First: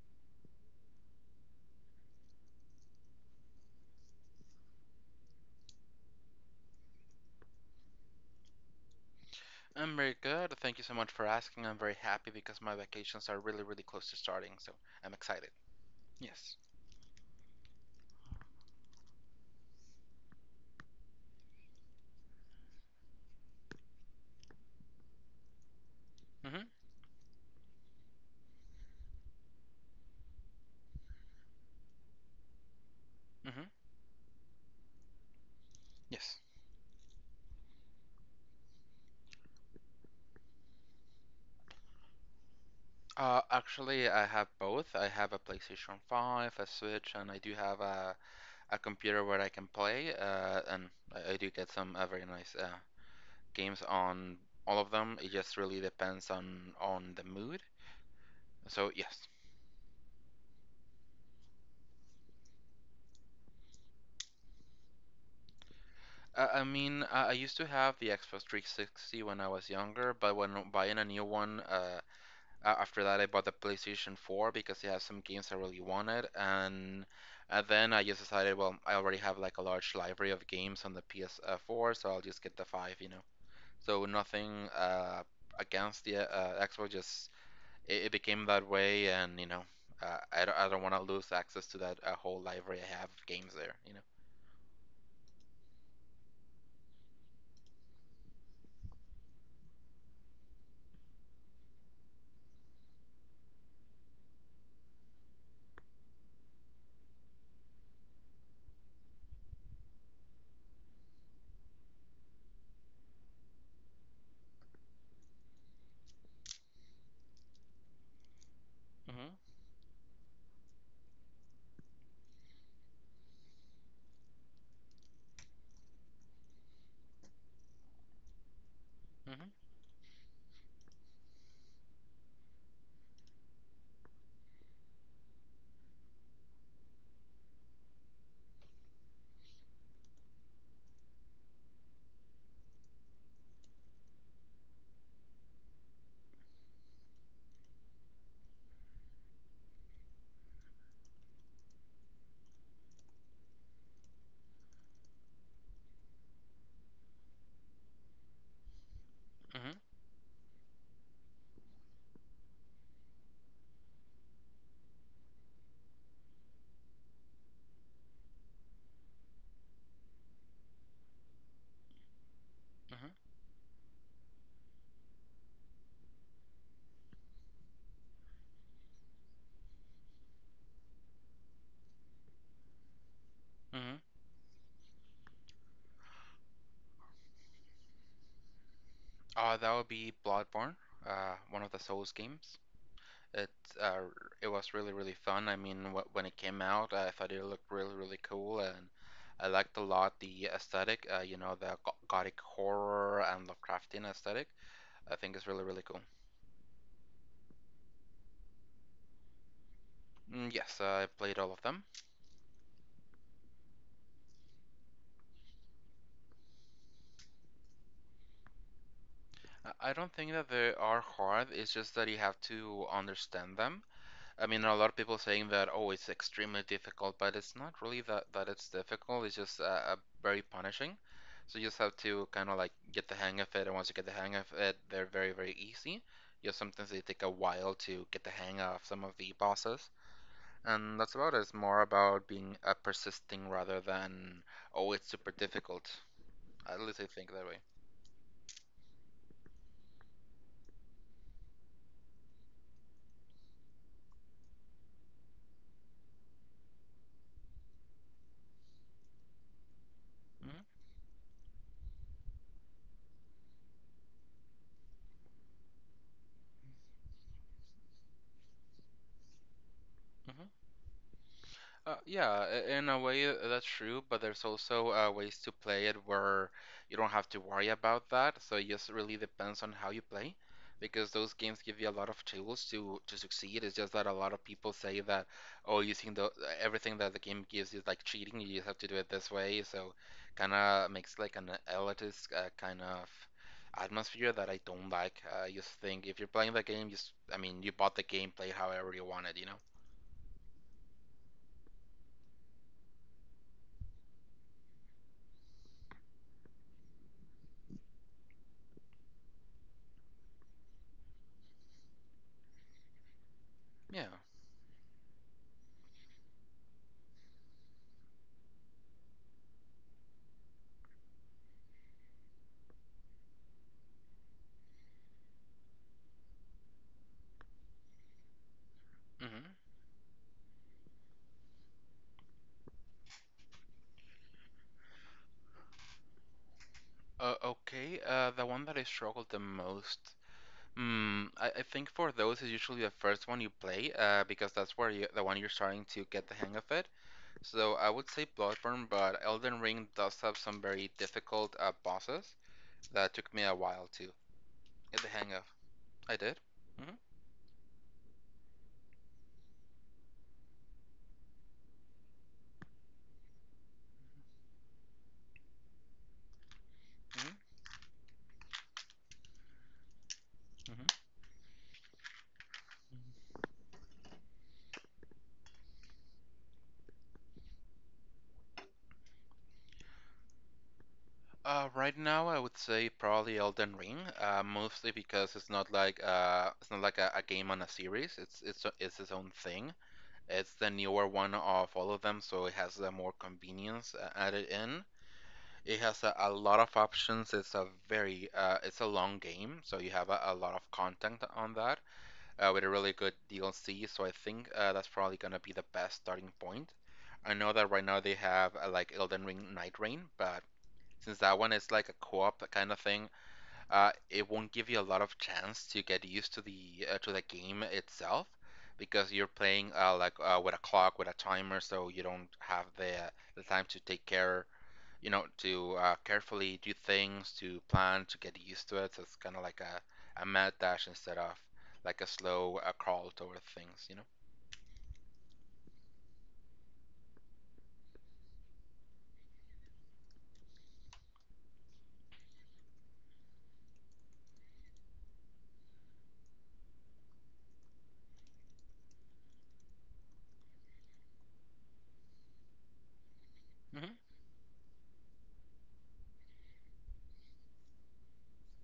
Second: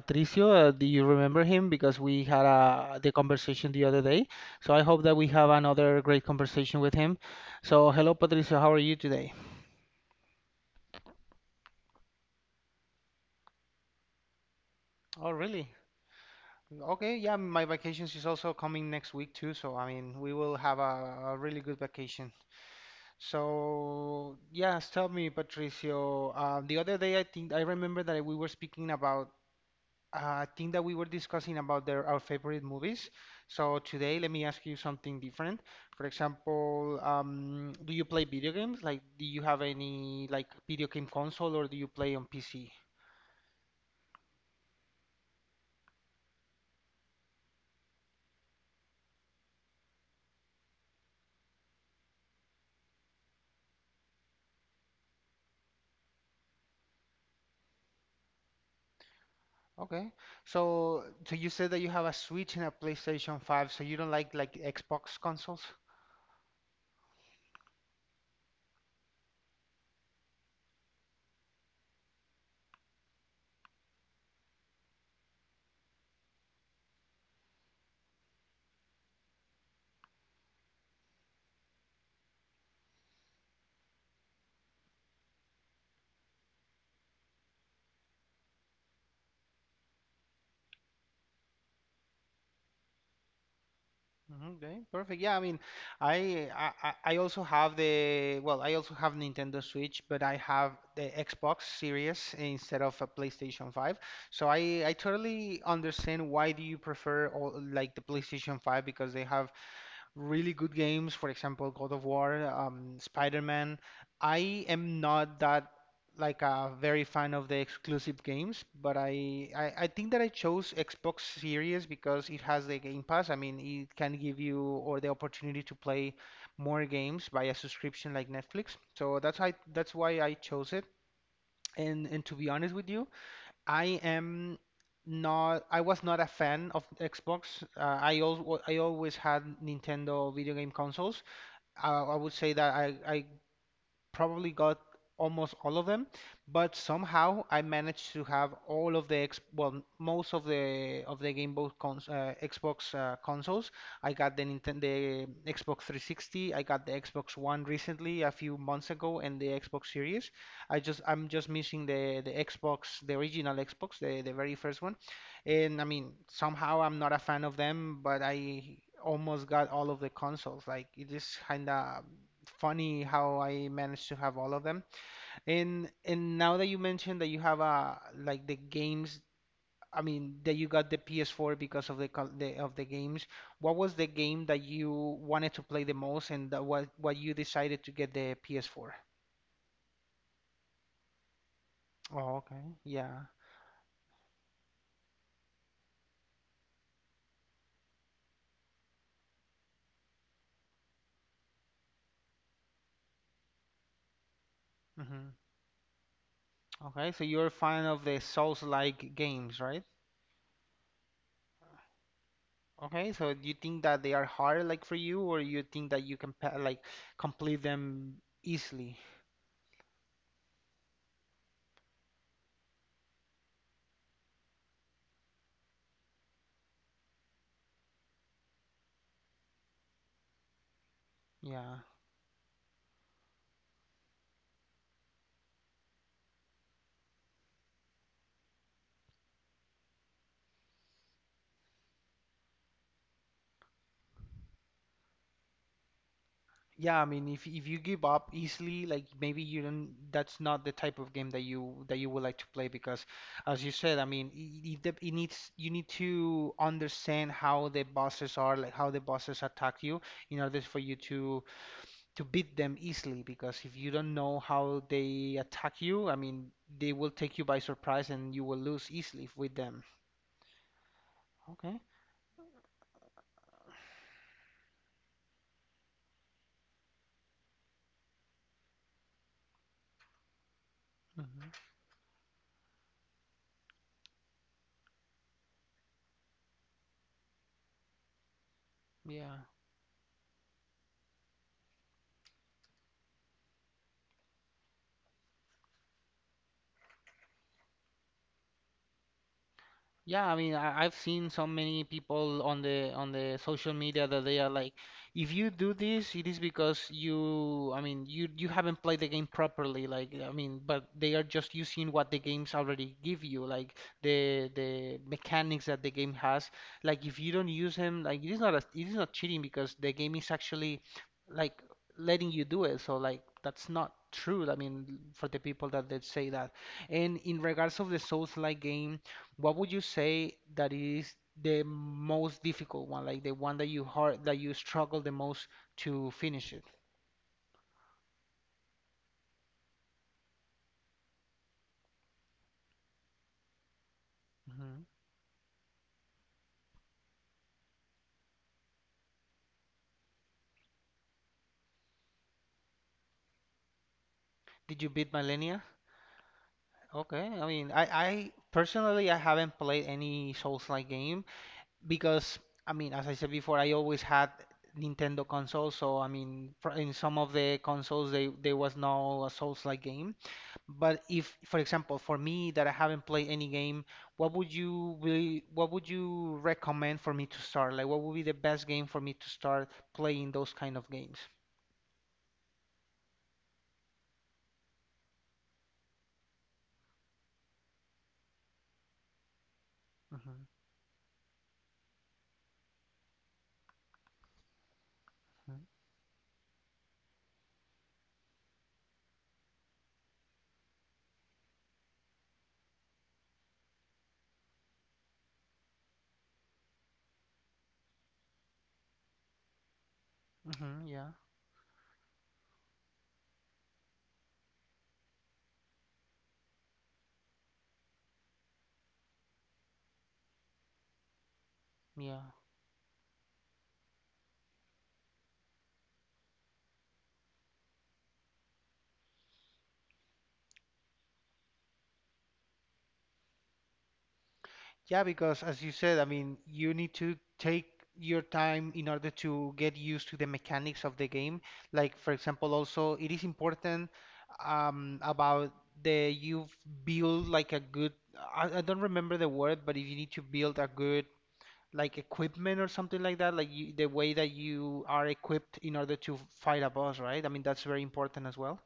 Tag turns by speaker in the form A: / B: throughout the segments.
A: Patricio. Do you remember him? Because we had the conversation the other day. So I hope that we have another great conversation with him. So hello, Patricio. How are you today?
B: I'm very good. Thank you so much for asking. I'm very happy because my vacations are really, really close to starting, so I'm
A: Oh,
B: excited.
A: really?
B: Yes.
A: Okay. Yeah, my vacations is also coming next week too. So I mean, we will have a really good vacation. So yes, tell me, Patricio.
B: Mm-hmm.
A: The other day, I think I remember that we were speaking about uh, I think that we were discussing about their our favorite movies.
B: Mm-hmm.
A: So today, let me ask you something different. For
B: Yes.
A: example, do you play video games? Like, do you have any like video game console, or do you play on PC?
B: Actually, I have both. I have a PlayStation 5, a Switch, and I do have a computer where I can play. And I do get some very nice games on all of them. It just really depends on the mood. So yes.
A: Okay. So you said that you have a Switch and a PlayStation 5, so you don't like Xbox consoles?
B: I used to have the Xbox 360 when I was younger, but when buying a new one. After that, I bought the PlayStation 4 because it has some games I really wanted, and then I just decided, well, I already have like a large library of games on the PS4, so I'll just get the five. So nothing against the Xbox, just it became that way, and you know. I don't want to lose access to that whole library I have of games there, you know.
A: Mhm. Okay, perfect. Yeah, I mean, I also have the well, I also have Nintendo Switch, but I have the Xbox Series instead of a PlayStation 5. So I totally understand why do you prefer all, like the PlayStation 5 because they have really good games, for example, God of War, Spider-Man. I am not that like a very fan of the exclusive games, but
B: Mm-hmm,
A: I think that I chose Xbox Series because it has the Game Pass. I mean, it can give you or the opportunity to play more games by a subscription like Netflix. So
B: mm-hmm,
A: that's why I chose it. And to be honest with you, I am not, I was not a fan of Xbox. I always had Nintendo video game consoles. I would say that I probably got almost all of them, but somehow I managed to have all of the ex well, most of the Game Boy cons Xbox consoles. I got the Nintendo the Xbox 360, I got the Xbox One recently a few months ago, and the
B: mm-hmm,
A: Xbox Series. I'm just missing the Xbox, the original Xbox, the very first one. And I mean, somehow I'm not a fan of them, but I almost got all of the consoles. Like it is kinda funny how I managed to have all of them. And now that you mentioned that you have like the games, I mean that you got the PS4 because of the, col- the of the games. What was
B: mm-hmm.
A: the game that you wanted to play the most, and that what you decided to get the PS4?
B: Oh, that would be Bloodborne, one of the Souls
A: Oh,
B: games.
A: okay. Yeah.
B: It uh, it was really really fun. I mean, wh when it came out, I thought it looked really really cool, and I liked a lot the aesthetic. You know, the gothic horror and Lovecraftian aesthetic. I
A: hmm
B: think it's really really cool.
A: Okay, so you're a fan of the Souls-like games, right?
B: Mm, yes, I played all of them.
A: Okay, so do you think that they are hard like for you, or you think that you can like complete them easily?
B: I don't think that they are hard. It's just that you have to understand them. I mean, a lot of people saying that, oh, it's extremely difficult, but it's not really that it's difficult. It's just very punishing. So you
A: Yeah.
B: just have to kind of like get the hang of it, and once you get the hang of it, they're very, very easy. Just sometimes they take a while to get the hang of some of the bosses, and that's about it. It's more about being persisting rather than, oh, it's super difficult. At
A: Yeah,
B: least
A: I
B: I really
A: mean,
B: think
A: if
B: that way.
A: if you give up easily, like maybe you don't, that's not the type of game that you would like to play because, as you said, I mean, it needs you need to understand how the bosses are, like how the bosses attack you, in order for you to beat them easily. Because if you don't know how they attack you, I mean, they will take you by surprise and you will lose easily with them.
B: hmm
A: Okay.
B: Yeah, in a way that's true, but there's also ways to play it where you don't have to worry about that. So it just really depends on how you play, because those games
A: Hmm.
B: give you a lot of tools to succeed. It's just that a lot of people say that, oh, using the everything that the game gives is like cheating. You just have to do it this
A: Yeah.
B: way. So kind of makes like an elitist kind of atmosphere that I don't like. I just think if you're playing the game, you bought the game, play however you want it, you know?
A: Yeah, I mean, I, I've seen so many people on the social media that they are like, if you do this, it is because you, I mean, you haven't played the game properly. Like, I mean, but they are just using what the games already give you, like
B: Yeah.
A: the mechanics that the game has. Like, if you don't use them, like it is not a, it is not cheating because the game is actually like letting you do it. So like that's not true. I mean, for the people that they say that. And in regards of the Souls-like games.
B: hmm
A: What would you say that is the most difficult one, like the one that you hard that you struggle the most to finish it?
B: Okay, the one that I struggled the most. I think for those is usually the first one you play, because
A: Hmm.
B: that's where the one you're starting to get the hang of it. So I would say Bloodborne, but Elden Ring does have some very difficult bosses that took me a while to
A: Did you
B: get the
A: beat
B: hang of.
A: Millennia?
B: I did. hmm
A: Okay, I mean, I personally I haven't played any Souls-like game because I mean, as I said before, I always had Nintendo consoles, so I mean, in some of
B: hmm
A: the consoles they there was no Souls-like game. But
B: hmm
A: if, for example, for me that I haven't played any game, what would you recommend for me to start? Like, what would be the best game for me to start playing those kind of games?
B: Right now, I would say probably Elden Ring, mostly because it's not like a game on a series. It's it's its own thing.
A: Mm-hmm.
B: It's the newer one of all of them, so it has the more convenience added in. It has a lot of options. It's a very it's a long game, so you have a lot of content on that with a really good DLC. So I think that's probably gonna be the best starting point. I know that right now they have like Elden Ring Night Rain, but
A: Mm-hmm. Yeah.
B: since that one is like a co-op kind of thing, it won't give you a lot of chance to get used to the game itself because you're playing like with a clock with a timer, so you
A: Yeah.
B: don't have the time to take care, you know, to carefully do things, to plan, to get used to it. So it's kind of like a mad dash instead of like a slow crawl toward things, you know.
A: Yeah, because as you said, I mean, you need to take your time in order to get used to the mechanics of the game. Like, for example, also it is important about the you've built like a good. I don't remember the word, but if you need to build a good like equipment or something like that, like you, the
B: hmm
A: way that you are equipped in order to fight a boss, right? I mean, that's very important as well.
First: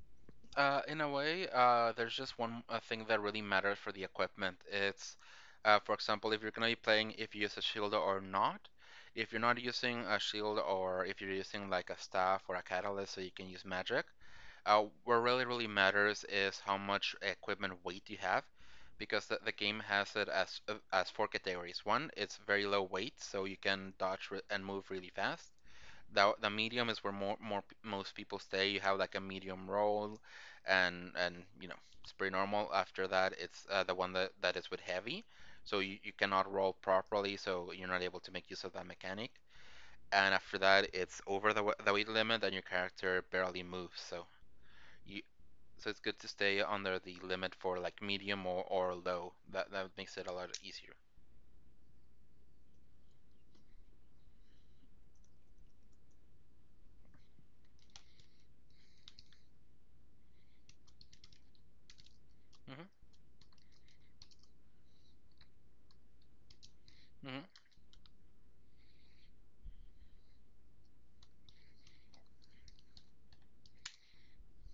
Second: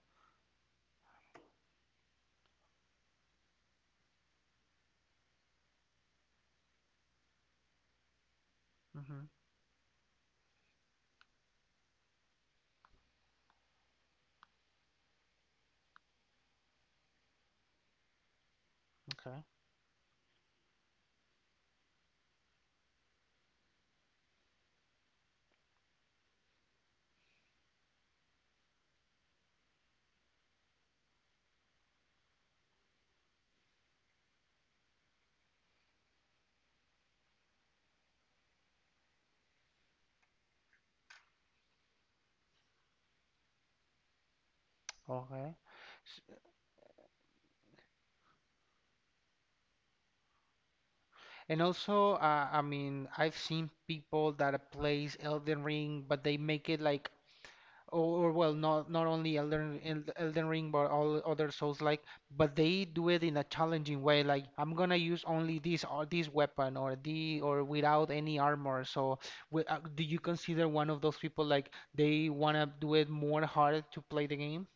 B: In a way, there's just one thing that really matters for the equipment. For example, if you're going to be playing if you use a shield or not.
A: Hmm.
B: If you're not using a shield or if you're using like a staff or a catalyst so you can use magic, what really, really matters is how much equipment weight you have because
A: Okay.
B: the game has it as four categories. One, it's very low weight, so you can dodge and move really fast the medium is where most people stay. You have like a medium roll, and you know it's pretty normal. After that, it's the one that is with heavy, so you cannot roll properly, so you're not able to make use of that mechanic. And after that, it's over the the weight limit, and your character barely moves. You
A: Okay.
B: so it's
A: S-
B: good to stay under the limit for like medium or low. That makes it a lot easier.
A: And also, I mean, I've seen people that plays Elden Ring, but they make it like or well, not not only Elden Ring, but all other Souls like, but they
B: hmm
A: do it in a challenging way. Like I'm gonna use only this or this weapon or the or
B: hmm
A: without any armor. So, do you consider one of those people like they wanna do it more hard to play the game?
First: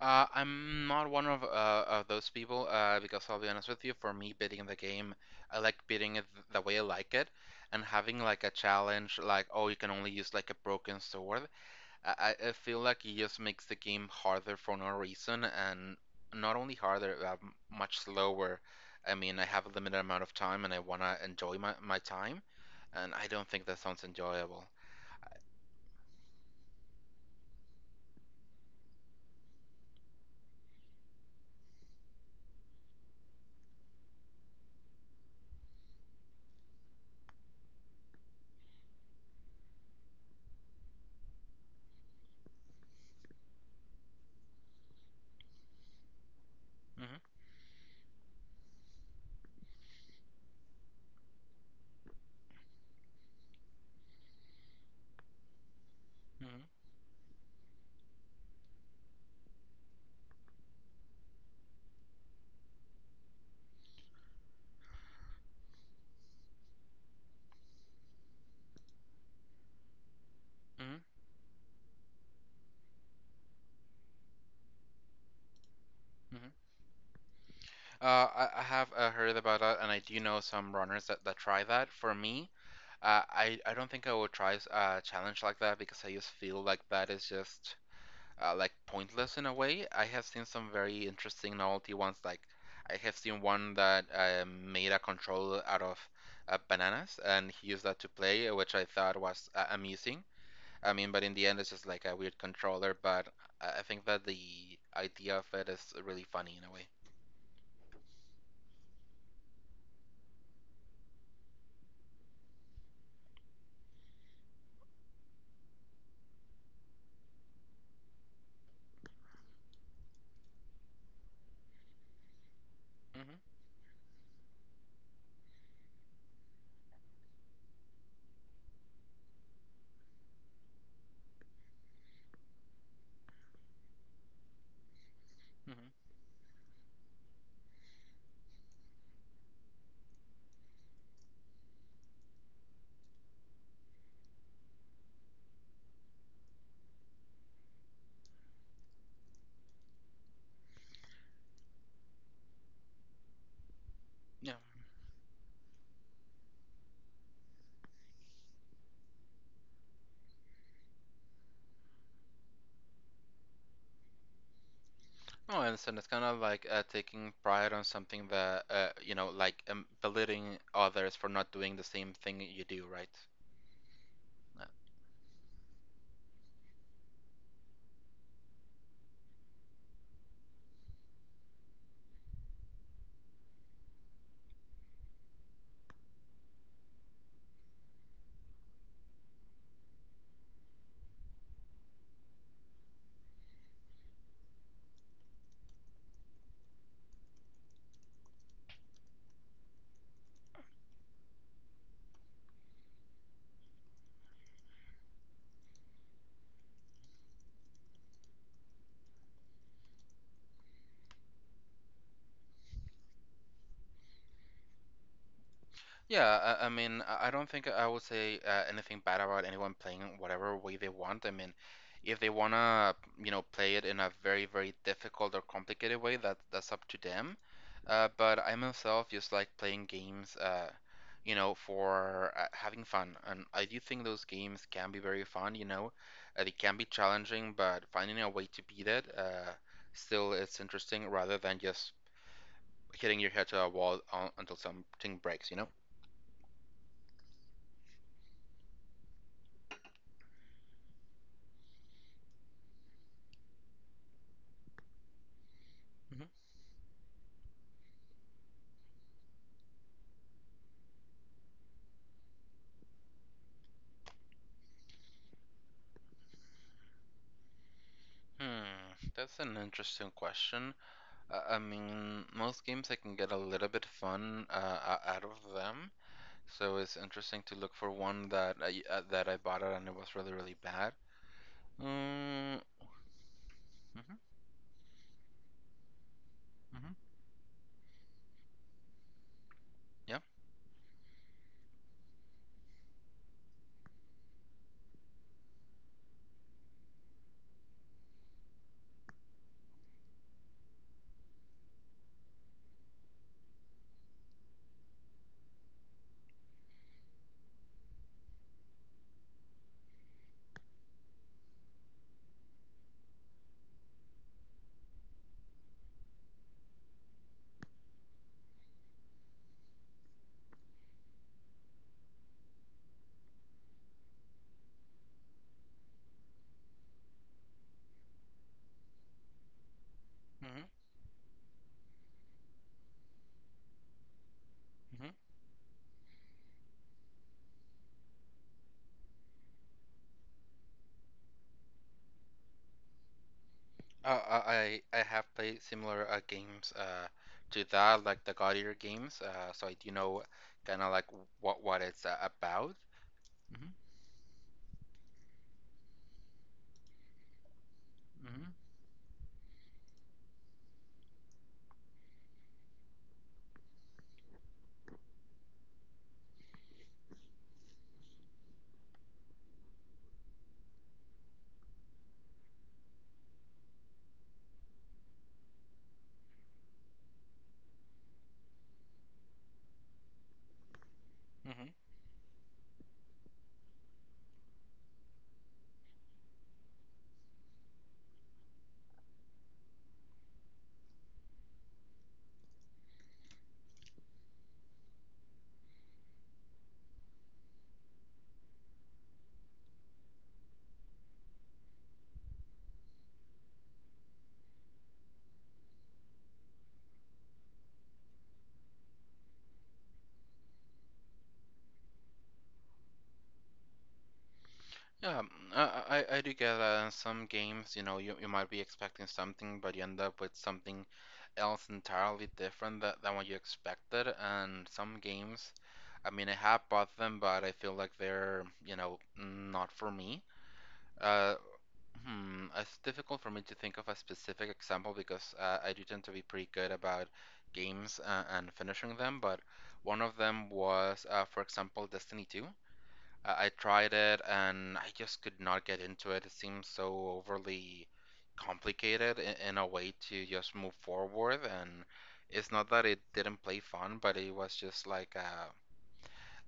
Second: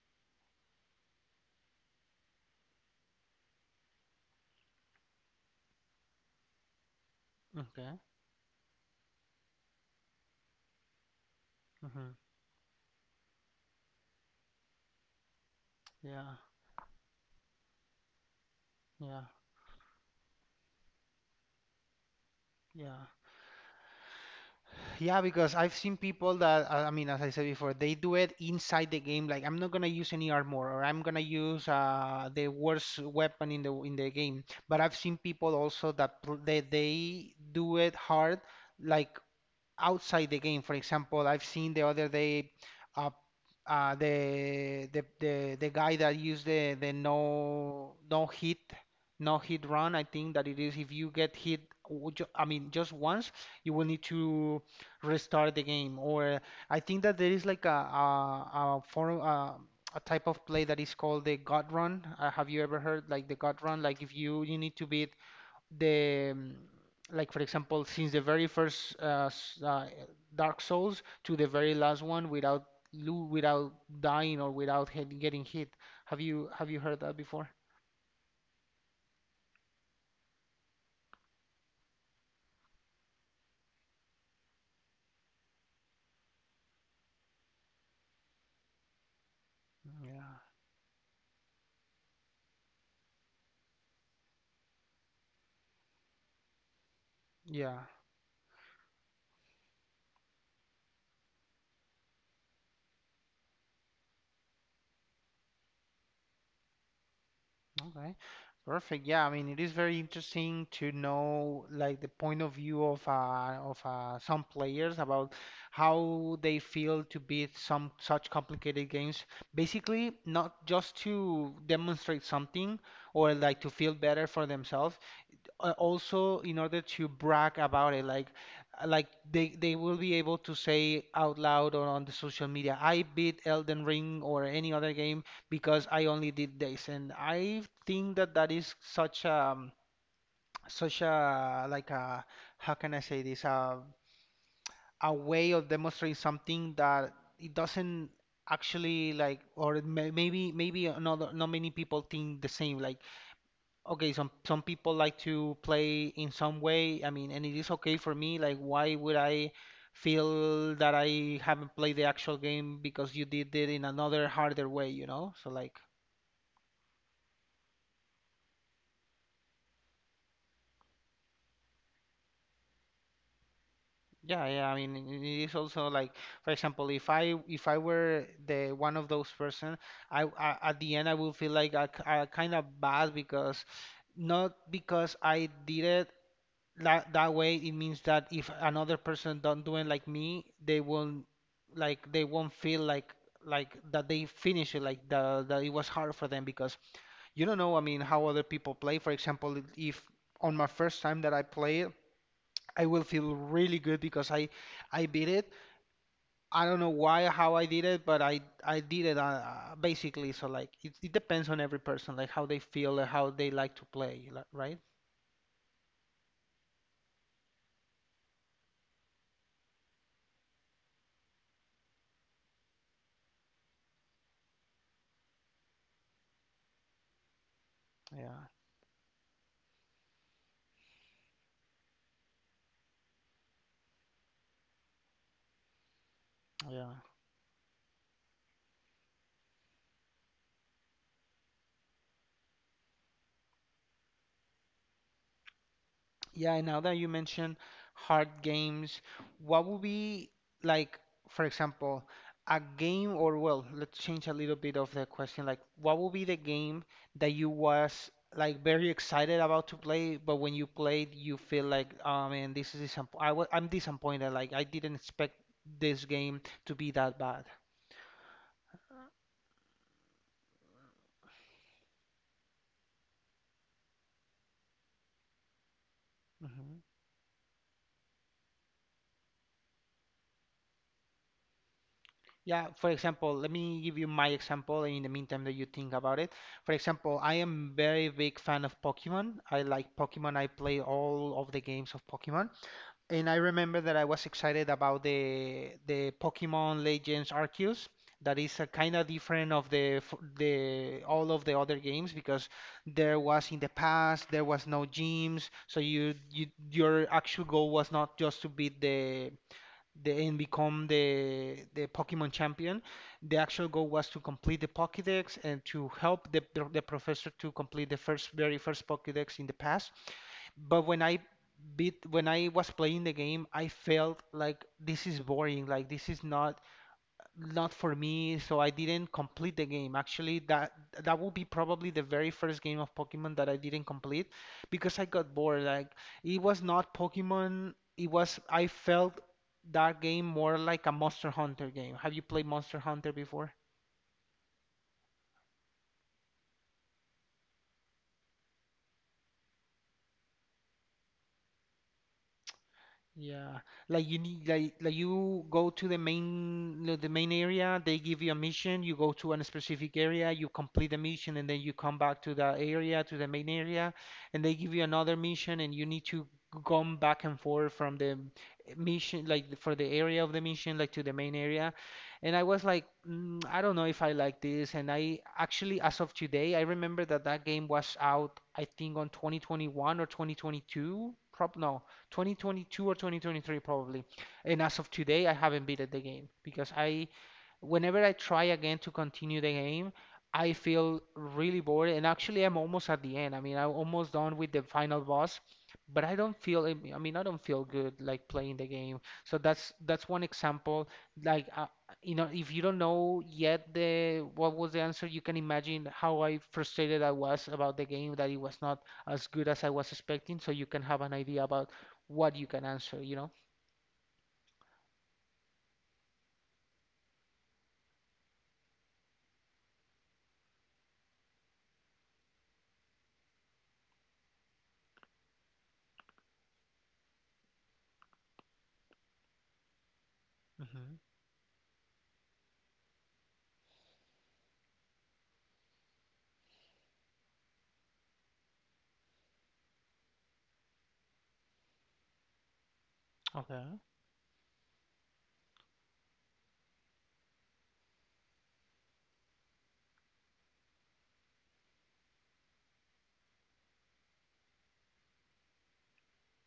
B: I'm not one of those people because I'll be honest with you. For me, beating the game, I like beating it the way I like it, and
A: Okay.
B: having like a challenge, like oh, you can only use like a broken sword.
A: Hmm.
B: I feel like it just makes the game harder for no reason, and
A: Yeah.
B: not only harder, much slower. I
A: Yeah.
B: mean, I have a limited amount of time, and I wanna enjoy my time,
A: Yeah.
B: and I don't think that sounds enjoyable.
A: Yeah, because I've seen people that, I mean, as I said before, they do it inside the game. Like, I'm not gonna use any armor, or I'm gonna use the worst weapon in the game. But I've seen people also that they do it hard, like outside the game. For example, I've seen the other day uh, the guy that used the
B: hmm
A: no hit run. I think that it is if you get hit, I mean just once, you will need to restart the game. Or I
B: hmm
A: think that there is like a form. A type of play that is called the God Run. Have you ever heard like the God Run? Like if you need to beat the mm, like for example since the very first Dark Souls
B: hmm
A: to the very last one without lo without dying or without getting hit. Have you
B: hmm
A: have you heard that before?
B: I have heard about that, and I do know some runners that try that. For me, I don't think I would try a challenge like that because I just feel like that is just like pointless in a way. I have seen
A: Yeah.
B: some very interesting novelty ones. Like I have seen one that made a control out of bananas, and he used
A: Yeah.
B: that to play, which I thought was amusing. I mean, but in the end, it's just like a weird controller. But I think that the idea of it is really funny in a way.
A: Okay, perfect. Yeah, I mean, it is very interesting to know like the point of view of some players about how they feel to beat some such complicated games. Basically, not just to demonstrate something or
B: hmm
A: like to feel better for themselves, also in order to brag about it like they will be able to say out loud or on the social media I beat Elden Ring or any other game
B: hmm
A: because I only did this and I think that that is such a such a like a how can I say this a way of demonstrating something that it doesn't actually like or maybe another not many people think the same like Okay,
B: Yeah.
A: some people like to play in some way. I mean, and it is okay for me. Like, why would I feel that I haven't played the actual game because you did it in another harder way, you know? So
B: No, I
A: like,
B: understand. It's kind of like taking pride on something that, you know, like belittling others for not doing the same thing you do, right?
A: yeah,
B: Uh,
A: yeah. I mean, it is also like, for example, if I were the one of those person, I at the end I would feel like I, kind of bad because not because I did it that that way it means that if another person don't do it like me they won't like they won't feel like that they finish it like the that it was hard for them because you don't know I mean how other people play for example if on my first time that I play it I will feel really good because I beat it I don't know why how I did it but I did it basically so like it depends on every person like how they feel and how they like to play like, right.
B: Yeah, I don't think I would say anything bad about anyone playing it whatever way they want. I mean, if they wanna, you know, play it in a very, very difficult or complicated way, that that's up to them. But
A: Yeah.
B: I myself just like playing games, you know, for having fun. And I do think those games can be very fun, you know. They can be
A: Yeah.
B: challenging, but finding a way to beat it, still is interesting rather than just hitting your head to a wall until something breaks, you know?
A: Yeah, and now that you mention hard games, what would be like, for example, a game or well, let's change a little bit of the question. Like, what would be the game that you was like very excited about to play, but when you played, you feel like, oh man, this is disappoint. I'm disappointed. Like, I didn't expect this game to be that bad.
B: Hmm, that's an interesting question. I mean, most games I can get a little bit fun out of them, so
A: Mm-hmm.
B: it's interesting to look for one that I bought it and it was really really bad. Um,
A: Yeah, for example, let me give you
B: mhm,
A: my example in the meantime that you think about it. For
B: mhm,
A: example, I am very big fan of Pokemon. I like
B: yeah,
A: Pokemon. I play all of the games of Pokemon. And I remember that I was excited about the Pokemon Legends Arceus. That is a kind of different of the all of the other games because there was in the past there was no gyms, so your actual goal was not just to beat the and become the Pokemon champion. The actual goal was to complete the Pokédex and to help the professor to complete the first very first Pokédex in the past. But when I was playing the game, I felt like this is boring. Like this is not for me, so I didn't complete the game. Actually,
B: mhm,
A: that would be probably the very first game of Pokemon that I didn't complete because I
B: mhm.
A: got bored. Like it was not Pokemon, it was I felt that game more like a Monster Hunter game. Have you played Monster Hunter before?
B: I have played similar games to that, like the God Eater games. So I do know kind of like what it's about.
A: Yeah,
B: hmm
A: like you go to the main area. They give you a mission. You go to a specific area. You complete the mission, and then you come back to the main area, and they give you another mission, and you need to come back and forth from the area of the mission like to the main area. And I was like, I don't know if I like this. And I actually, as of today, I remember that that game was out. I think on 2021 or 2022. Prob
B: hmm
A: no. 2022 or 2023 probably. And as of today, I haven't beaten the game because I whenever I try again to continue the game, I feel really bored. And actually, I'm almost at the end. I mean, I'm almost done with the final boss, but I don't feel. I mean, I don't feel good like playing the game. So that's one example. Like, you know, if you don't know yet the what was the answer, you can imagine how I frustrated I was about the game that it was not as good as I was expecting. So you can have an idea about what you can answer.
B: Yeah, I do get that in some games, you know, you might be expecting something, but you end up with something else entirely different than what you expected. And some games, I mean, I have bought them, but I feel like they're, you know, not for me.
A: Hmm.
B: Uh, it's difficult for me to think of a specific example because I do tend to be pretty good about games and finishing them, but one of them was, for example, Destiny 2. I
A: Okay.
B: tried it and I just could not get into it. It seems so overly complicated in a way to just move forward. And it's not that it didn't play fun, but it was just like a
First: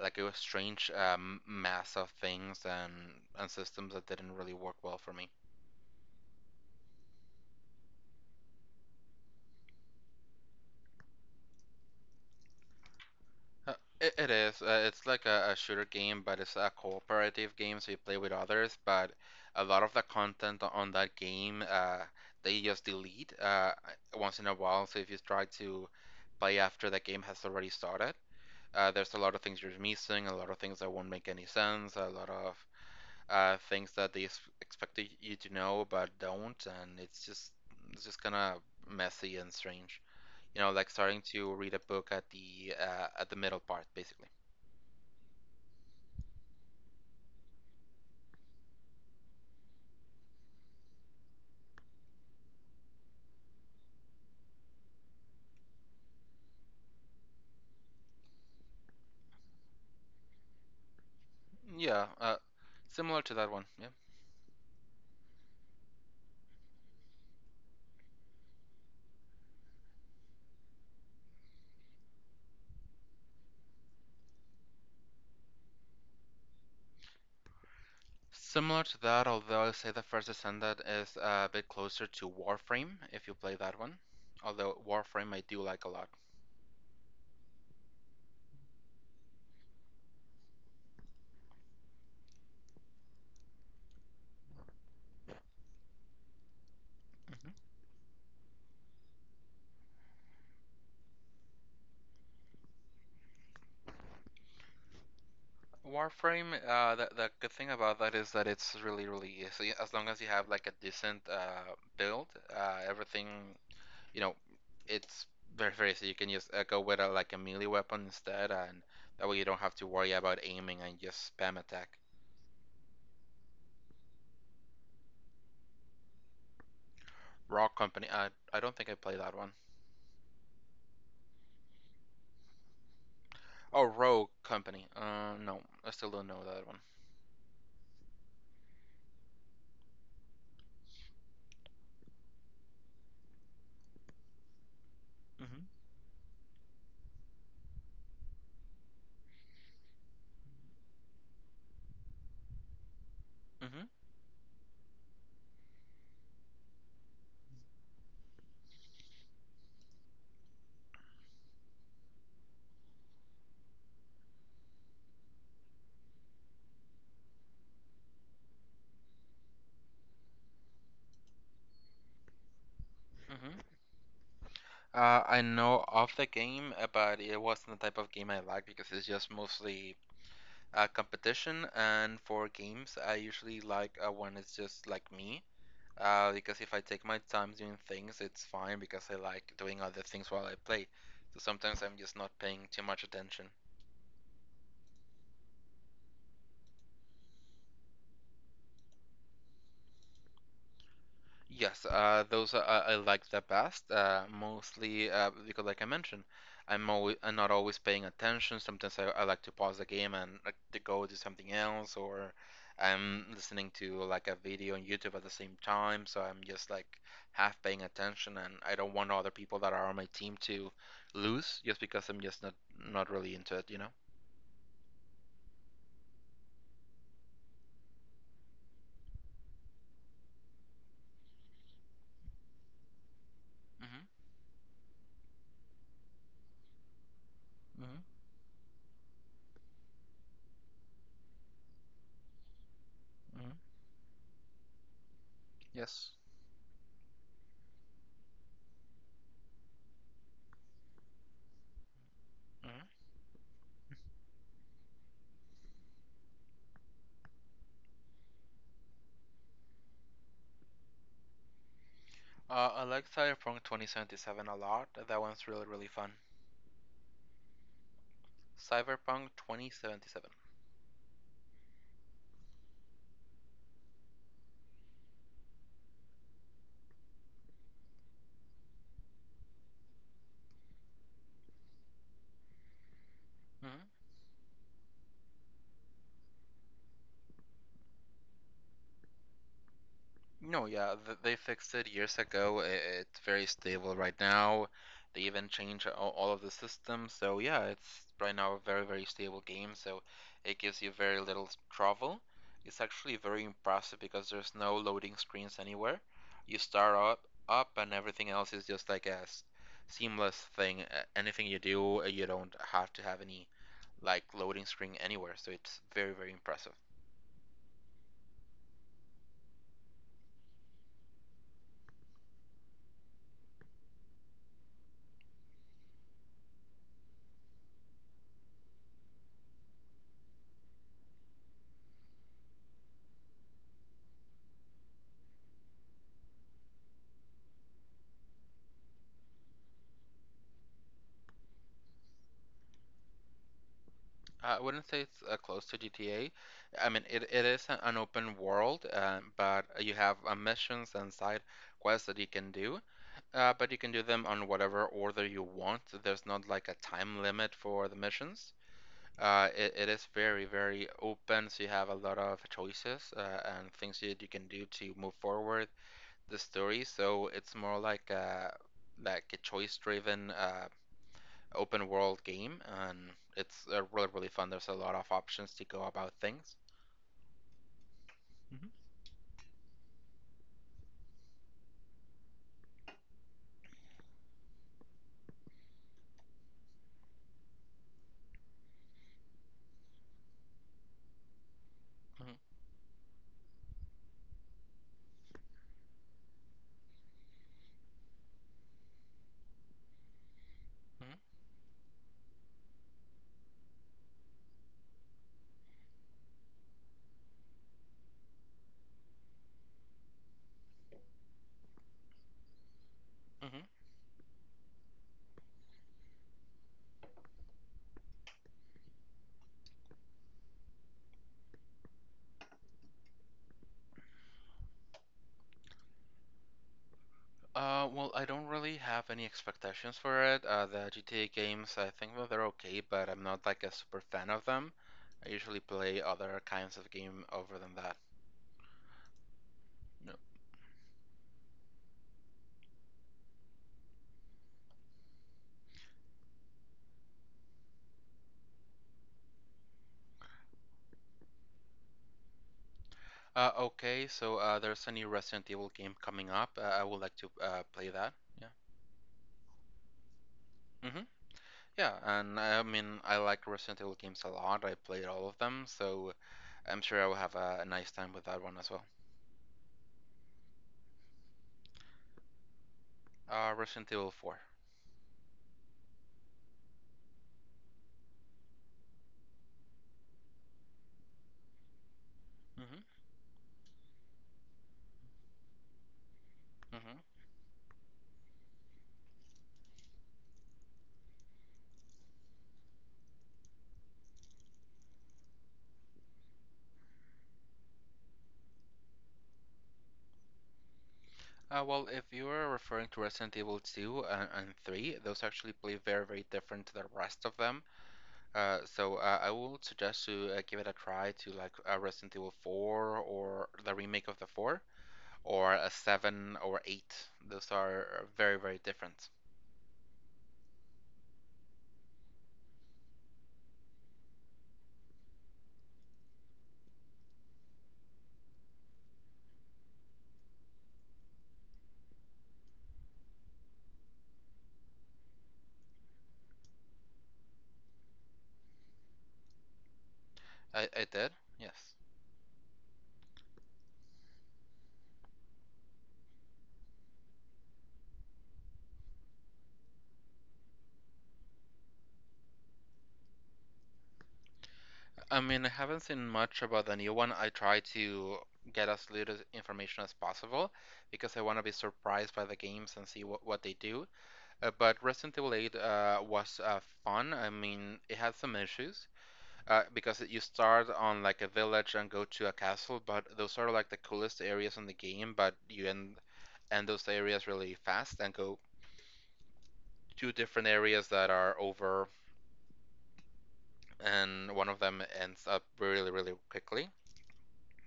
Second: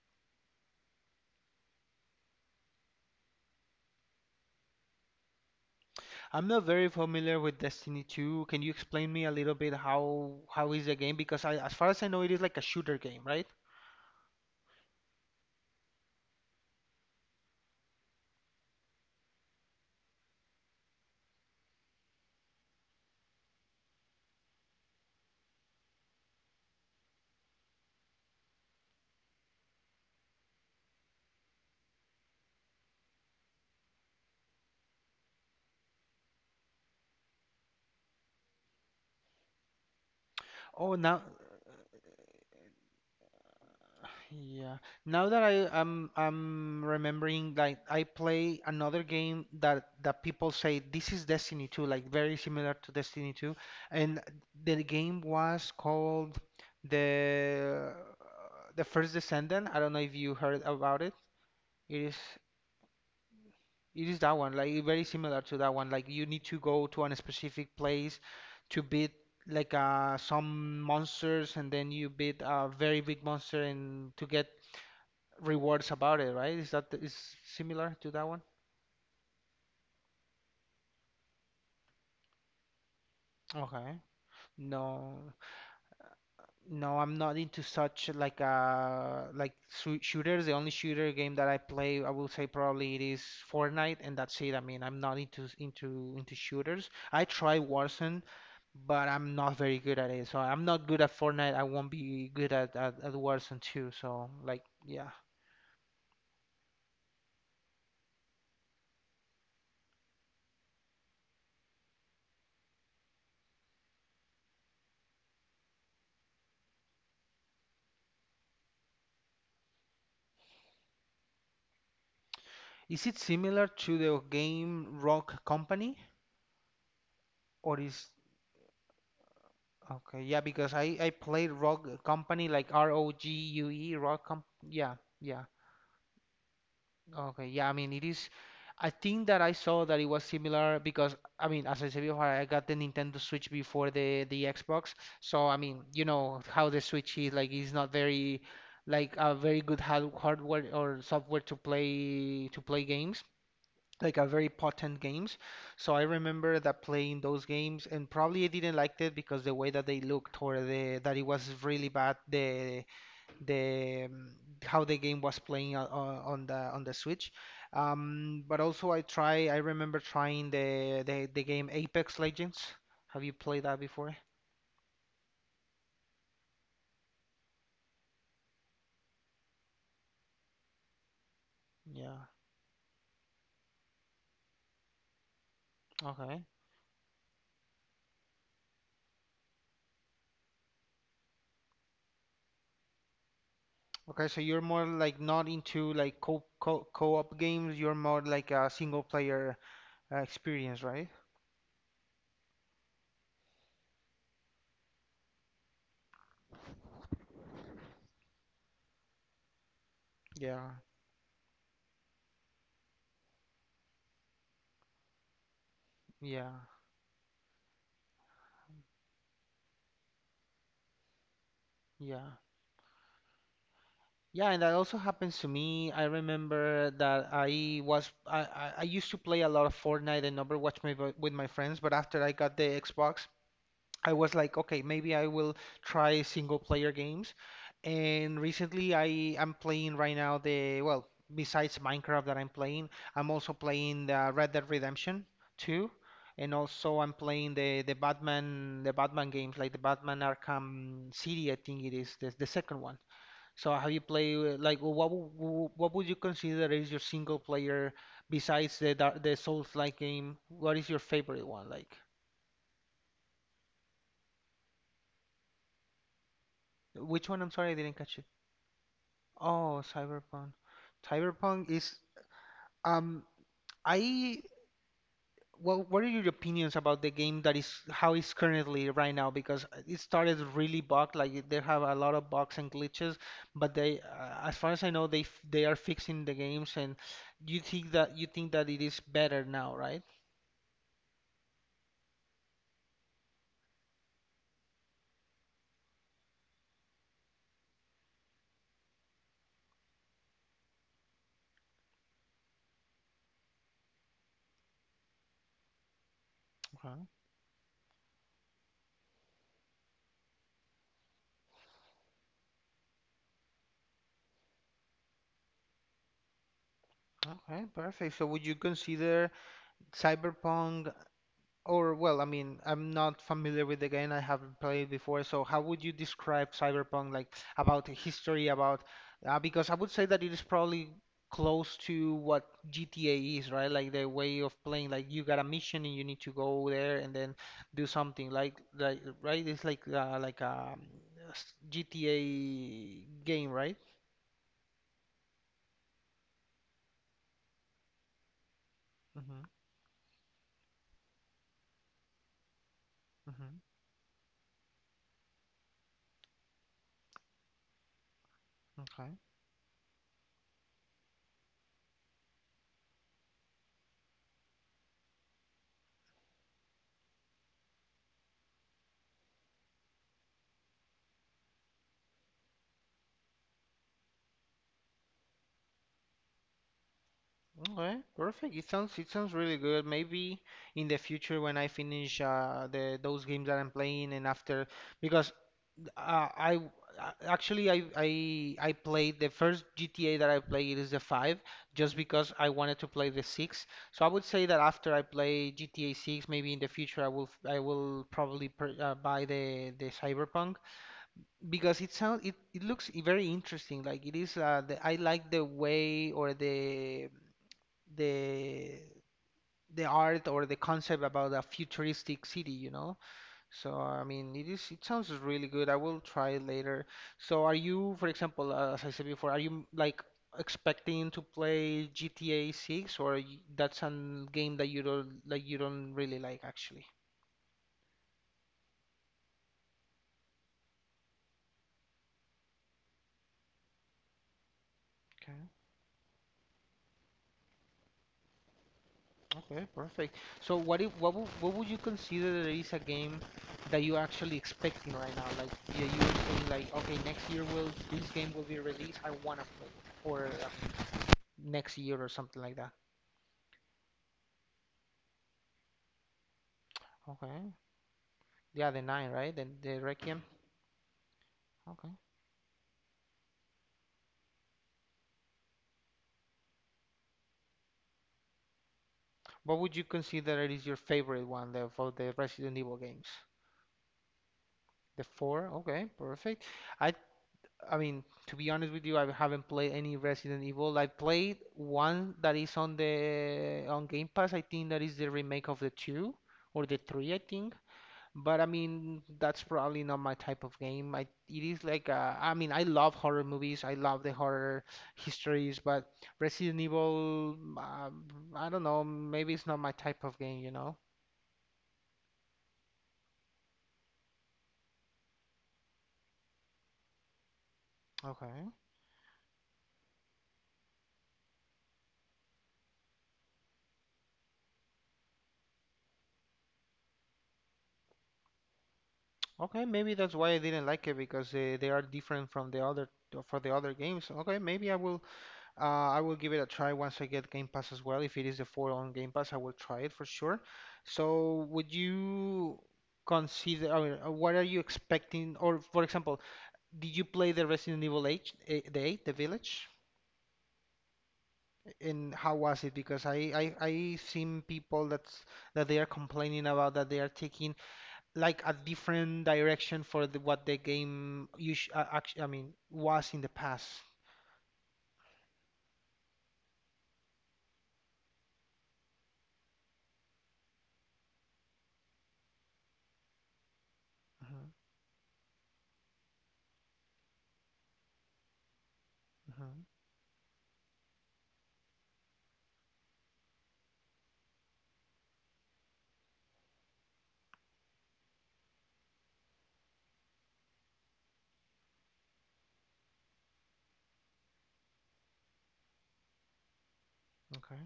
B: like it was strange mass of things and systems that didn't really work well for me.
A: I'm not very familiar with Destiny 2. Can you explain me a little bit how is the game? Because I, as far as I know, it is like a shooter game, right?
B: Uh, it is. It's like a shooter game, but it's a cooperative game, so you play with others. But a lot of the content on that game, they just delete once in a while. So if you try to play after the game has already started, there's a lot of things you're missing, a lot of things that won't make any sense, a lot of things that expect you to know but don't, and it's just kind of messy and strange. You know,
A: Oh,
B: like
A: now,
B: starting to read a book at the middle part, basically.
A: yeah. Now that I'm remembering, like I play another game that people say this is Destiny 2, like very similar to Destiny 2, and the game was called the the First Descendant. I don't know if you heard about it. It
B: Yeah,
A: is.
B: similar to that one. Yeah.
A: It is that one, like very similar to that one. Like you need to go to a specific place to beat like some monsters, and then you beat a very big monster and to get rewards about it, right? Is that is similar to that one?
B: Similar to that, although I say the first Ascendant is a bit closer to Warframe if you play that
A: Okay.
B: one. Although Warframe
A: No.
B: I do like a lot.
A: No, I'm not into such like shooters. The only shooter game that I play, I will say probably it is Fortnite, and that's it. I mean, I'm not into shooters. I
B: Mhm.
A: try Warzone, but I'm not very good at it. So I'm not good at Fortnite. I won't be good at at Warzone too. So like, yeah.
B: Warframe, the good thing about that is that it's really, really easy. As long as you have like a decent build, uh, everything, you know, it's very, very easy. You can just go with like a melee weapon instead, and that way you don't have to worry about aiming and just spam attack.
A: Is it similar to the game Rock Company,
B: Rock
A: or is
B: Company, I, I don't think I play that one.
A: okay? Yeah, because I played Rock Company like R O G U
B: Oh,
A: E Rock
B: Rogue
A: Comp.
B: Company.
A: Yeah, yeah.
B: No, I still don't know that one.
A: Okay, yeah, I mean, it is. I think that I saw that it was similar because, I mean, as I said before, I got the Nintendo Switch before the Xbox. So, I
B: Mm-hmm.
A: mean, you know how the Switch is like, it's not very like a very good hardware or software to play games,
B: Mm-hmm.
A: like a very potent games. So I remember that playing those games, and probably I didn't like it because the way that they looked or the that it was really bad the how the game was playing on the Switch. But also I remember trying the game Apex Legends. Have you
B: Mm-hmm.
A: played that before?
B: I know of the game, but it wasn't the type of game I like because it's just mostly competition. And
A: Yeah.
B: for games, I usually like when it's just like me.
A: Okay.
B: Because if I take my time doing things, it's fine because I like doing other things while I play. So sometimes I'm just not paying too much attention.
A: Okay, so you're more like not into like co co co-op games. You're more like a single player experience, right?
B: Yes, those are, I like the best, mostly because, like I mentioned, I'm not always paying attention. Sometimes I like to pause the game and like
A: Yeah.
B: to go do something else, or I'm listening to like a video on YouTube at the same time, so I'm
A: Yeah,
B: just like half paying attention, and I don't want other people that are on my team to lose just because I'm
A: yeah.
B: just not not really into it, you know?
A: Yeah, and that also happens to me. I remember that I was I used to play a lot of Fortnite and Overwatch maybe with my friends, but after I got the Xbox,
B: Mm-hmm.
A: I was like, okay, maybe I will try single player games.
B: Mm-hmm.
A: And recently I am playing right now besides Minecraft that I'm playing, I'm
B: Mm-hmm.
A: also playing the Red Dead Redemption 2,
B: Yes.
A: and also I'm playing the Batman games like the Batman Arkham City, I think it is the second
B: Mm-hmm.
A: one. So how you played like what would you consider is your single player besides the Souls-like game? What is your favorite one? Like
B: I like Cyberpunk 2077 a lot. That one's really, really fun.
A: which one? I'm sorry, I didn't catch it.
B: Cyberpunk
A: Oh,
B: 2077.
A: Cyberpunk. Cyberpunk is um I what are your opinions about the game that is how it's currently right now? Because it started really bugged, like they have a lot of bugs and glitches, but
B: Mm-hmm.
A: they as far as I know they are fixing the games and you think that it is better now, right?
B: No, yeah, they fixed it years ago. It's very stable right now. They even changed all of the systems. So, yeah, it's right now a very, very stable game. So, it gives you very little trouble. It's actually very impressive because there's no loading screens anywhere. You start up, up and everything else is just like a seamless thing. Anything you do, you don't have to have any like loading screen anywhere. So, it's very, very impressive.
A: Okay, perfect. So would you consider Cyberpunk or well, I mean, I'm not familiar with the game. I haven't played before. So how would you describe Cyberpunk like about the history about because I would say that it is probably close to what GTA is, right? Like the way of playing like you got a mission and you need to go there and then do something right? It's like like a GTA game, right?
B: I wouldn't say it's close to GTA. I mean, it is an open world,
A: Mhm.
B: but you have missions and side quests that you can do.
A: Mhm.
B: But you can do them on whatever order you want. There's not like a time limit for the missions.
A: Okay.
B: It is very, very open, so you have a lot of choices and things that you can do to move forward the story. So it's more like a choice-driven open world game, and it's really really fun. There's a lot of options to go about things.
A: Okay, perfect.
B: Mhm.
A: It sounds really good. Maybe in the future when I finish the those games that I'm playing and after because I w- a- actually I played the first GTA that I played is the 5 just because
B: Hmm.
A: I wanted to play the 6. So I would say that after I play GTA 6, maybe in the future I will probably buy the Cyberpunk because it sounds it looks very interesting. Like it is the I like the way or the the art or the concept about a futuristic city, you know?
B: Hmm.
A: So I mean, it is it sounds really good. I will try it later. So are you, for example, as I said before, are you like expecting to play GTA 6 or that's a game that you don't like you don't really like actually?
B: Well, I don't really have any expectations for it. The GTA games, I think that they're okay, but I'm not like a super fan of them. I
A: Okay.
B: usually play other kinds of game over than that.
A: Okay,
B: No.
A: perfect. So what if, what would you consider that is a game that you are actually expecting right now? Like yeah, you are saying like, okay, next year will this game will be released. I wanna play it, or next year or something like that.
B: Okay, so there's a new Resident Evil game coming up. I would like to
A: Okay.
B: play that. Yeah.
A: Yeah, the nine, right? The Requiem.
B: Hmm.
A: Okay.
B: Yeah, and I mean, I like Resident Evil games a lot. I played all of them, so I'm sure I will have a nice time with that one as well.
A: What would you consider is your favorite one for the Resident Evil games?
B: Resident Evil 4.
A: The four? Okay, perfect. I I mean, to be honest with you, I haven't played any Resident Evil. I played one that is on
B: Mm-hmm.
A: the on Game Pass. I think that is the remake of the two or the
B: Mm-hmm.
A: three, I think. But I mean, that's probably not my type of game. I it is like I mean, I love horror movies. I love the horror histories, but Resident Evil, um, I don't know. Maybe it's not my type of game, you know?
B: Well, if you are referring to Resident Evil 2 and 3, those actually play very, very different to the rest of them.
A: Okay.
B: So I will suggest to give it a try to like Resident Evil 4 or the remake of the 4 or a 7 or 8. Those are very, very different.
A: Okay, maybe that's why I didn't like it because they are different from the other for the other games. Okay, maybe I will give it a try once I get Game Pass as well. If it is the full on Game Pass, I will try it for sure. So, would you consider, or what are you expecting? Or, for example, did you play the Resident Evil 8, the Village?
B: I did, yes.
A: And how was it? Because I seen people that they are complaining about that they are taking like a different direction for what the game I mean, was in the past.
B: I mean, I haven't seen much about the new one. I try to get as little information as possible because I want to be surprised by the games and see what they do.
A: Hmm.
B: But Resident Evil 8 was fun. I mean, it had some issues
A: Hmm.
B: because you start on like a village and go to a castle, but those are like the coolest areas in the game, but end those areas really fast and go to different areas that are over, and one of them ends up really, really quickly.
A: Okay.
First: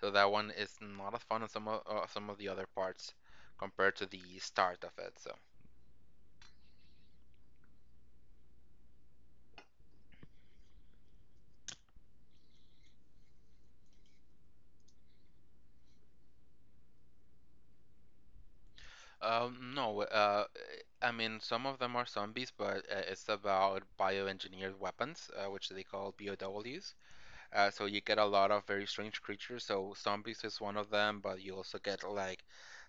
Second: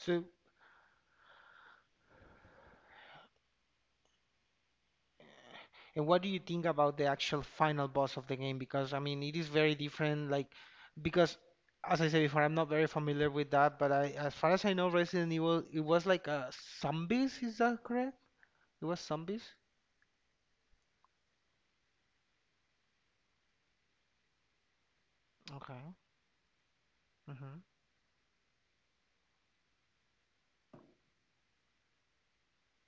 B: So that one is not as fun as some of the other parts compared to the start of it. So,
A: and what do you think about the actual final boss of the game? Because I mean, it is very different. Like, because as I said before, I'm not very familiar with that. But I, as far as I know, Resident Evil, it was like zombies. Is that correct? It was zombies.
B: no, I mean some of them are zombies, but it's about bioengineered weapons, which they
A: Okay.
B: call BOWs.
A: Hmm.
B: So you get a lot of very strange creatures. So zombies is one of them, but you also get like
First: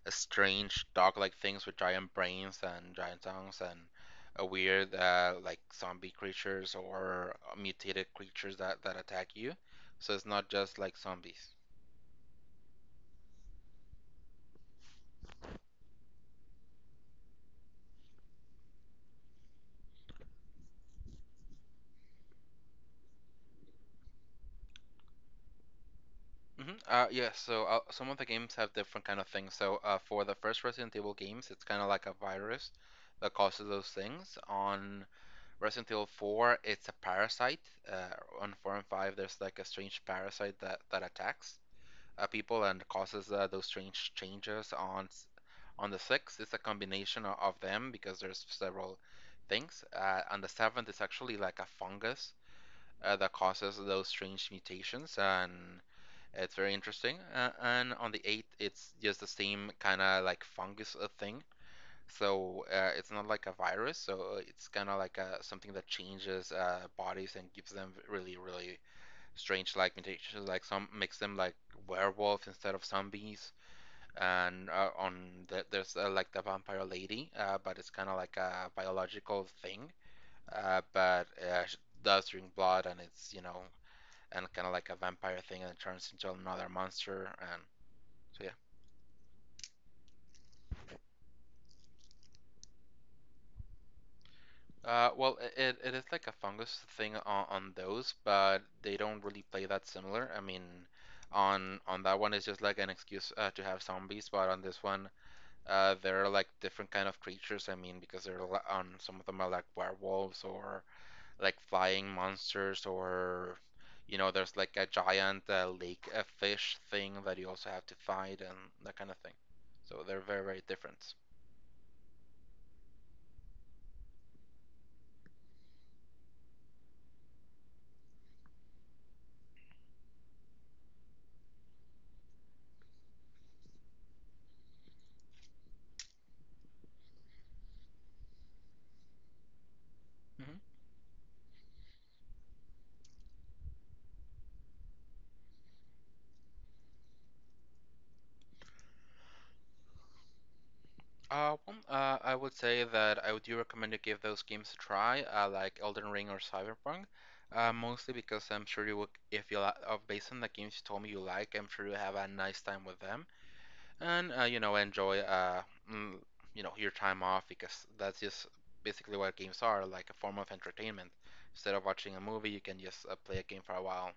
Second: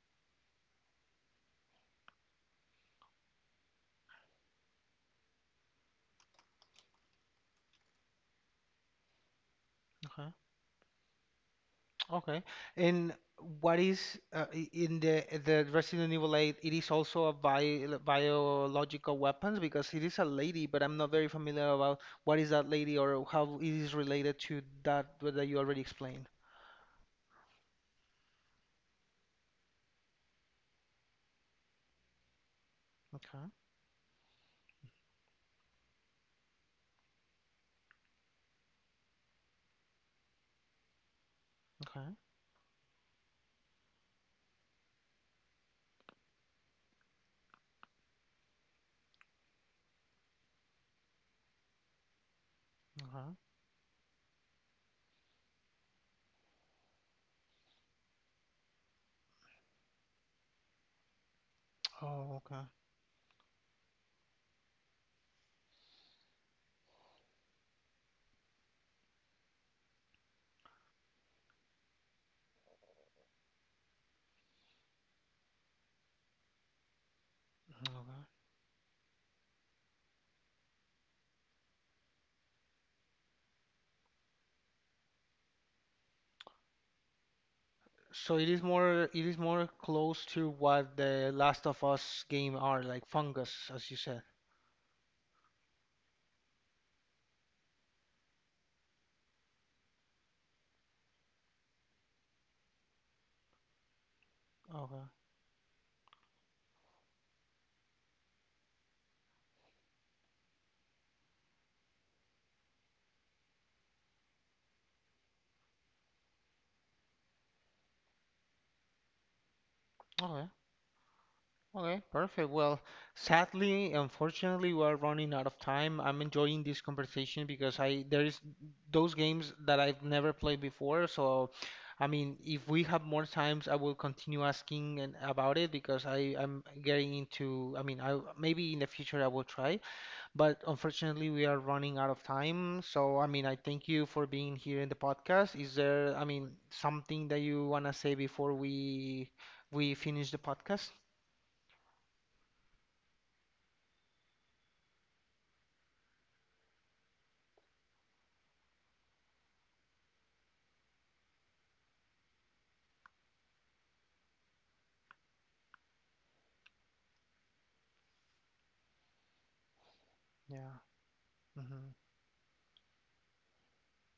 B: strange dog-like things with giant brains and giant tongues and a weird like zombie creatures or mutated creatures that attack you. So
A: Okay.
B: it's not just like zombies.
A: Okay. And what is in the Resident Evil 8? It is also a biological weapons because it is a lady, but I'm not very familiar about what is that lady or how it is related to that that you already explained.
B: Hmm. Yeah, some of the games have different kind of things. So for the first Resident Evil games, it's kind of like a virus that
A: Okay.
B: causes those things on Resident Evil 4, it's a parasite. On 4 and 5, there's like a strange parasite that attacks
A: Okay.
B: people and causes those strange changes on the sixth. It's a combination of them because there's several things. On the 7th, it's actually like a fungus that
A: Okay.
B: causes those strange mutations and it's very interesting. And on the 8th, it's just the same kind of like fungus thing,
A: Oh, okay.
B: so it's not like a virus, so it's kind of like something that changes bodies and gives them really, really strange like mutations. Like some makes them like werewolf instead of zombies. And there's like the vampire lady, but it's kind
A: Okay.
B: of like a biological thing. But she does drink blood, and it's you know, and kind of like a vampire thing, and it turns into another monster. And
A: So
B: so yeah.
A: it is more close to what the Last of Us game are, like fungus, as you said.
B: Well, it is like a fungus thing on those, but they don't really play that similar. I mean, on that one, it's just like an excuse to have zombies, but on this
A: Okay.
B: one, there are like different kind of creatures. I mean, because on some of them are like werewolves or like flying monsters, or you know, there's like a giant lake fish thing that you also have to fight and that kind of thing. So they're very,
A: Okay.
B: very different.
A: Okay. Perfect. Well, sadly, unfortunately, we are running out of time. I'm enjoying this conversation because I there is those games that I've never played before. So, I mean, if we have more times, I will continue asking and about it because I'm getting into. I mean, I maybe in the future I will try.
B: Mhm.
A: But unfortunately, we are running out of time. So, I mean, I thank you for being here in the podcast. Is there, I mean, something that you want to say before we finish the podcast?
B: Well, I would say that I would do recommend to give those games a try, like Elden Ring or Cyberpunk, mostly because I'm sure you will, if you li- based on the games you told me you like, I'm sure you'll have a nice time with them, and enjoy mm, your time off because that's just basically what games are, like a form of
A: Yeah.
B: entertainment. Instead of
A: Hmm.
B: watching a movie, you can just play a game for a while.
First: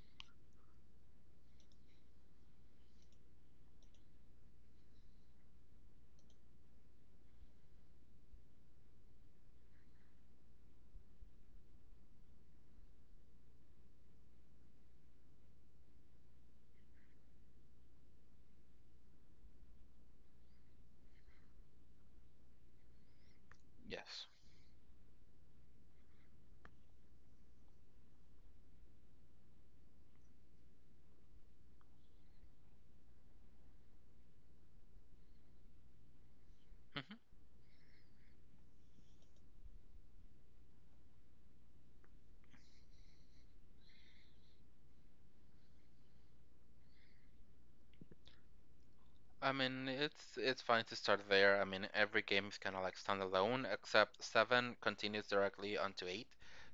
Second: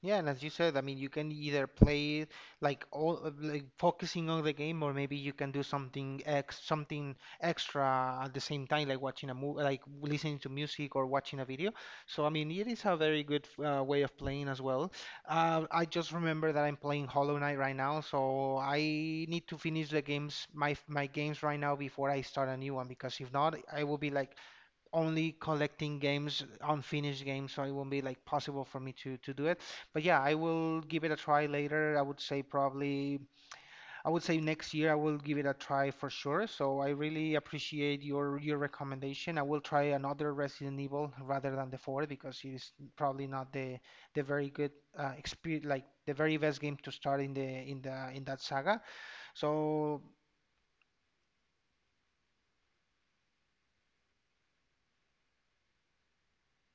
A: Yeah, and as you said, I mean, you can either play it like all like focusing on the game, or maybe you can do something extra at the same time, like watching a movie, like listening to music or watching a video. So I mean, it is a very good way of playing as well. I just remember that I'm playing Hollow Knight right now, so I need to finish the games, my games right now before I start a new one, because if not, I will be
B: Yes.
A: like only collecting games, unfinished games, so it won't be like possible for me to do it. But yeah, I will give it a try later. I would say probably, I would say next year I will give it a try for sure. So I
B: Hmm.
A: really appreciate your recommendation. I will try another Resident Evil rather than the four because it is probably not the the very good experience, like the very best game to start in the in that saga.
B: I mean,
A: So
B: it's fine to start there. I mean, every game is kind of like standalone, except seven continues directly onto eight.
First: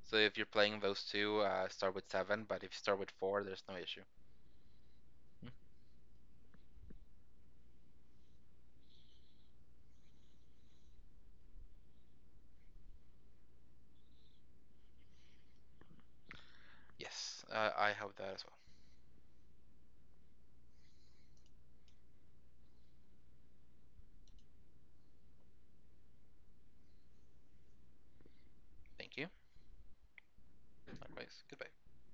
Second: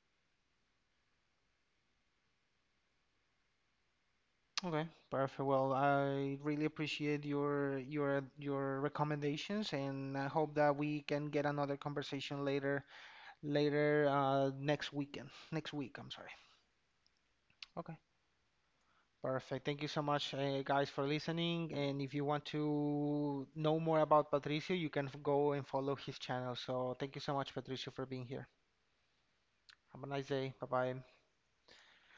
B: So if you're playing those two, start with seven. But if you start with four, there's no issue.
A: okay, perfect. Well, I really appreciate your your recommendations, and I hope that we can get another conversation later later next weekend. Next week, I'm sorry.
B: Yes, I
A: Okay,
B: have that as well.
A: perfect. Thank you so much, guys, for listening. And if you want to know more about Patricio, you can go and follow his channel. So thank you so much, Patricio, for being here.
B: Thank you.
A: Have a nice day. Bye bye.
B: Likewise. Goodbye.